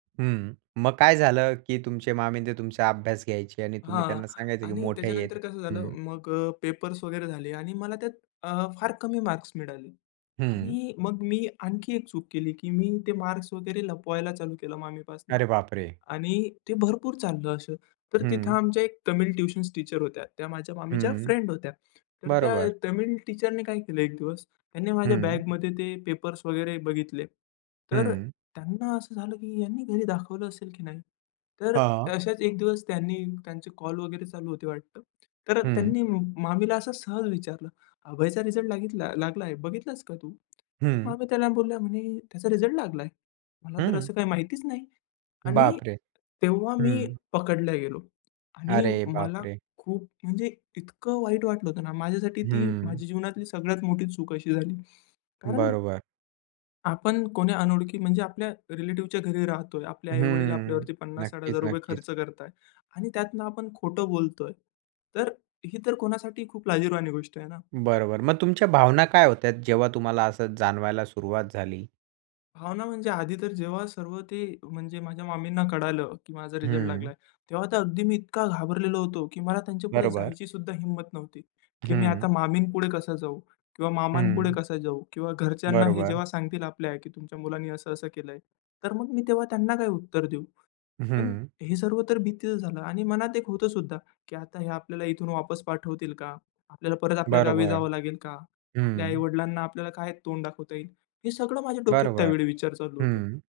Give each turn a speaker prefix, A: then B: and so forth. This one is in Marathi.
A: हं, मग काय झालं, की तुमचे मामी ते तुमचा अभ्यास घ्यायचे आणि तुम्ही
B: हां.
A: त्यांना सांगायचं की
B: आणि
A: मोठे आहेत
B: त्याच्यानंतर कसं झालं
A: हं.
B: मग अ, पेपर्स वगैरे झाले आणि मला त्यात अ, फार कमी मार्क्स मिळाले
A: हं.
B: आणि मग मी आणखी एक चूक केली, की मी ते मार्क्स वगैरे लपवायला चालू केलं मामीपासनं
A: अरे बाप रे!
B: आणि ते भरपूर चाललं असं. तर तिथं
A: हं.
B: आमच्या एक तमिळ ट्युशन्स टीचर होत्या. त्या माझ्या मामीच्या
A: हं,
B: फ्रेंड होत्या. तर त्या
A: बरोबर.
B: तमिळ टीचरने काय केलं एक दिवस, त्यांनी माझ्या
A: हं.
B: बॅगमध्ये ते पेपर्स वगैरे बघितले. तर अ,
A: हं.
B: त्यांना असं झालं, की ह्याने घरी दाखवलं असेल की नाही? तर
A: हां.
B: अ, अशाच एक दिवस त्यांनी त्यांचे कॉल वगैरे चालू होते वाटतं. तर
A: हं.
B: त्यांनी मामीला असं सहज विचारलं, "अभयचा रिझल्ट लागितला लागलाय बघितलास का तू?" तर
A: हं.
B: मामी त्यांना बोलल्या म्हणे, "त्याचा रिझल्ट लागला? मला तर
A: हं.
B: असं काही माहितीच नाही." आणि
A: बाप रे!
B: तेव्हा मी
A: हं.
B: पकडला गेलो आणि
A: अरे बाप
B: मला
A: रे!
B: खूप म्हणजे इतकं वाईट वाटलं होतं ना, माझ्यासाठी ती
A: हं.
B: माझ्या जीवनातली सगळ्यात मोठी चूक अशी झाली. कारण
A: बरोबर.
B: आपण कोणी अनोळखी म्हणजे आपल्या रिलेटिव्हच्या घरी राहतोय. आपल्या आई-वडील
A: हम्म.
B: आपल्यावरती पन्नास साठ हजार
A: नक्कीच,
B: रुपये
A: नक्कीच.
B: खर्च करतायत आणि त्यातनं आपण खोटं बोलतोय. तर ही तर कोणासाठी खूप लाजिरवाणी गोष्ट आहे ना.
A: बरोबर. मग तुमच्या भावना काय होत्यात, जेव्हा तुम्हाला असं जाणवायला सुरुवात झाली?
B: भावना म्हणजे आधी तर जेव्हा सर्व ते म्हणजे माझ्या मामींना कळालं, की माझा रिझल्ट
A: हं.
B: लागला, तेव्हा तर अगदी मी इतका घाबरलेलो होतो, की मला त्यांच्यापुढे
A: बरोबर.
B: जायची सुद्धा हिम्मत नव्हती, की मी
A: हं.
B: आता मामीपुढे कसा जाऊ किंवा
A: हं.
B: मामांपुढे कसा जाऊ किंवा घरच्यांना हे
A: बरोबर.
B: जेव्हा सांगतील आपल्या, की "तुमच्या मुलांनी असं-असं केलंय." तर मग मी तेव्हा त्यांना काय उत्तर देऊ. पण
A: हं.
B: हे सर्व तर भीतीच झालं आणि मनात एक होतं सुद्धा, की आता हे आपल्याला इथून वापस पाठवतील का? आपल्याला परत आपल्या गावी
A: बरोबर,
B: जावं लागेल का? आपल्या
A: हं.
B: आई-वडिलांना आपल्याला काय तोंड दाखवता येईल? हे सगळं माझ्या डोक्यात
A: बरोबर,
B: त्यावेळी विचार चालू होते.
A: हं.